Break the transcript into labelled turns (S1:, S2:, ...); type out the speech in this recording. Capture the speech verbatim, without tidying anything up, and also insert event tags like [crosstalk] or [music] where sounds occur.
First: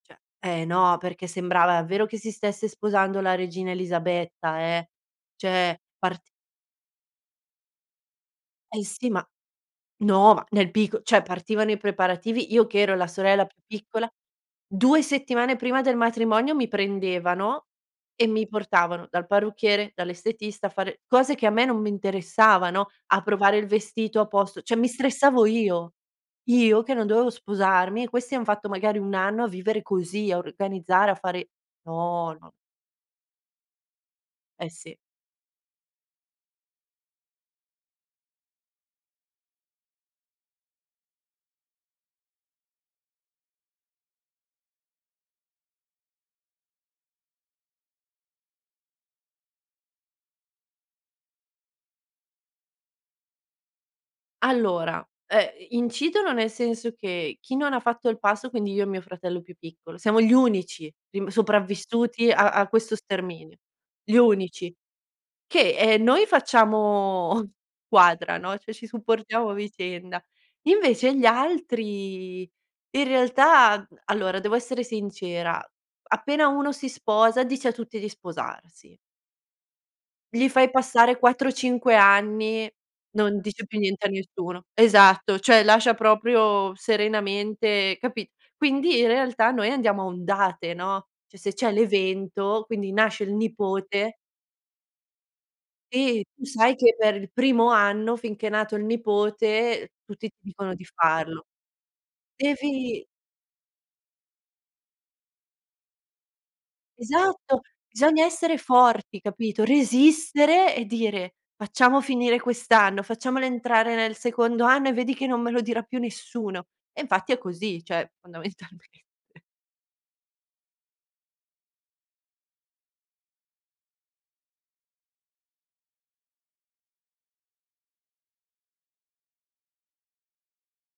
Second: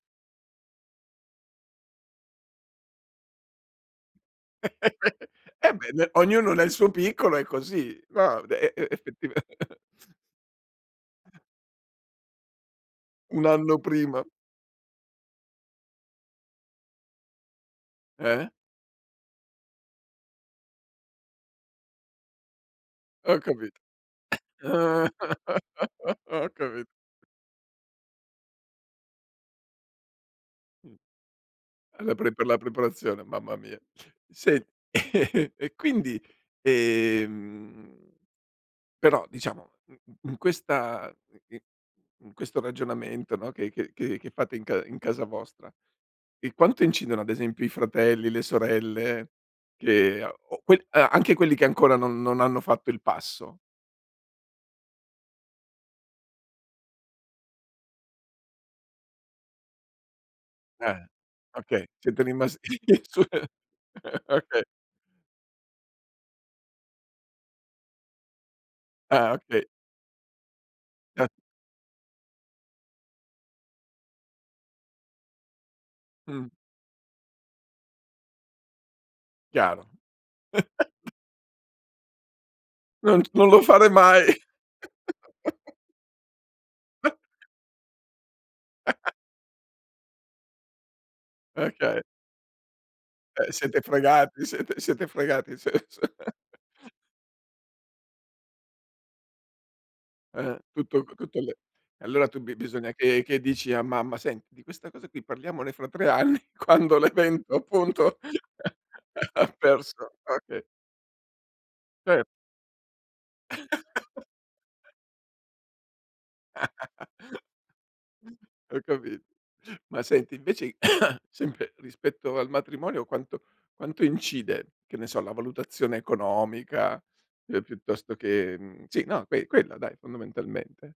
S1: ceh eh no, perché sembrava davvero che si stesse sposando la regina Elisabetta eh,
S2: [laughs] Eh
S1: cioè
S2: beh, ne
S1: part
S2: ognuno nel suo piccolo è così, no, de
S1: Eh
S2: e
S1: sì, ma
S2: effettiva
S1: no ma nel picco cioè partivano i preparativi, io che ero la sorella
S2: Un
S1: più
S2: anno
S1: piccola,
S2: prima.
S1: due settimane prima del matrimonio mi prendevano e mi
S2: Eh?
S1: portavano dal parrucchiere, dall'estetista, a fare cose che a me non mi interessavano, a
S2: Ho
S1: provare il
S2: capito.
S1: vestito a posto
S2: [coughs]
S1: cioè mi stressavo io.
S2: [laughs] Ho
S1: Io
S2: capito.
S1: che non dovevo sposarmi e questi han fatto magari un anno a vivere così, a
S2: Mh.
S1: organizzare, a fare
S2: La
S1: no,
S2: prep
S1: no.
S2: la preparazione, mamma mia. Sì,
S1: Eh sì.
S2: [laughs] e quindi, ehm però diciamo in questa i i in questo ragionamento, no, che che che fate in ca in casa vostra, ehm, quanto incidono ad esempio i fratelli, le sorelle che a o que a anche quelli che ancora non non hanno fatto il passo?
S1: Allora, ehm, i incidono nel senso che chi non fatto il passo, quindi io e mio fratello più piccolo, siamo gli unici
S2: Eh,
S1: rim
S2: okay, siete
S1: sopravvissuti a a
S2: rimasti
S1: questo
S2: [laughs] su
S1: sterminio. Gli
S2: okay.
S1: unici che, ehm, noi facciamo [chuckles] quadra, no, cioè ci
S2: Ah,
S1: supportiamo a
S2: okay.
S1: vicenda, invece gli
S2: Ah.
S1: altri in realtà, mhmm allora devo essere sincera, appena
S2: Mh.
S1: uno si sposa dice a tutti di sposarsi.
S2: Chiaro.
S1: Gli fai
S2: [laughs]
S1: passare quattro cinque anni,
S2: Non t
S1: non
S2: non lo
S1: dice più
S2: farei
S1: niente a
S2: mai.
S1: nessuno, esatto, cioè
S2: [laughs]
S1: lascia proprio
S2: [chuckles]
S1: serenamente capi quindi in
S2: [laughs]
S1: realtà noi andiamo a ondate, no, cioè se c'è
S2: Okay.
S1: l'evento quindi nasce il
S2: Eh siete
S1: nipote
S2: fregati, siete siete fregati se se
S1: e tu
S2: [laughs]
S1: sai che per il primo anno finché è nato il nipote tutti ti
S2: Eh.
S1: dicono di
S2: Tutto c tutte
S1: farlo.
S2: le allora tu bi bisogna
S1: Devi
S2: che che dici a mamma: "Senti di questa cosa qui parliamone fra tre anni quando l'evento
S1: Esatto,
S2: appunto
S1: bisogna essere
S2: [laughs]
S1: forti,
S2: ha
S1: capito,
S2: perso okay.
S1: resistere e dire: "Facciamo
S2: Cer
S1: finire quest'anno, facciamolo entrare nel
S2: [laughs]
S1: secondo anno e vedi che non me lo dirà più nessuno." E infatti è
S2: [laughs]
S1: così, cioè
S2: Ho
S1: fondamentalmente.
S2: capi Ma senti invece [coughs] sempre rispetto al matrimonio quanto quanto incide, che ne so, la valutazione economica, ehm, piuttosto che, mhmm, sì, no, que quella dai fondamentalmente?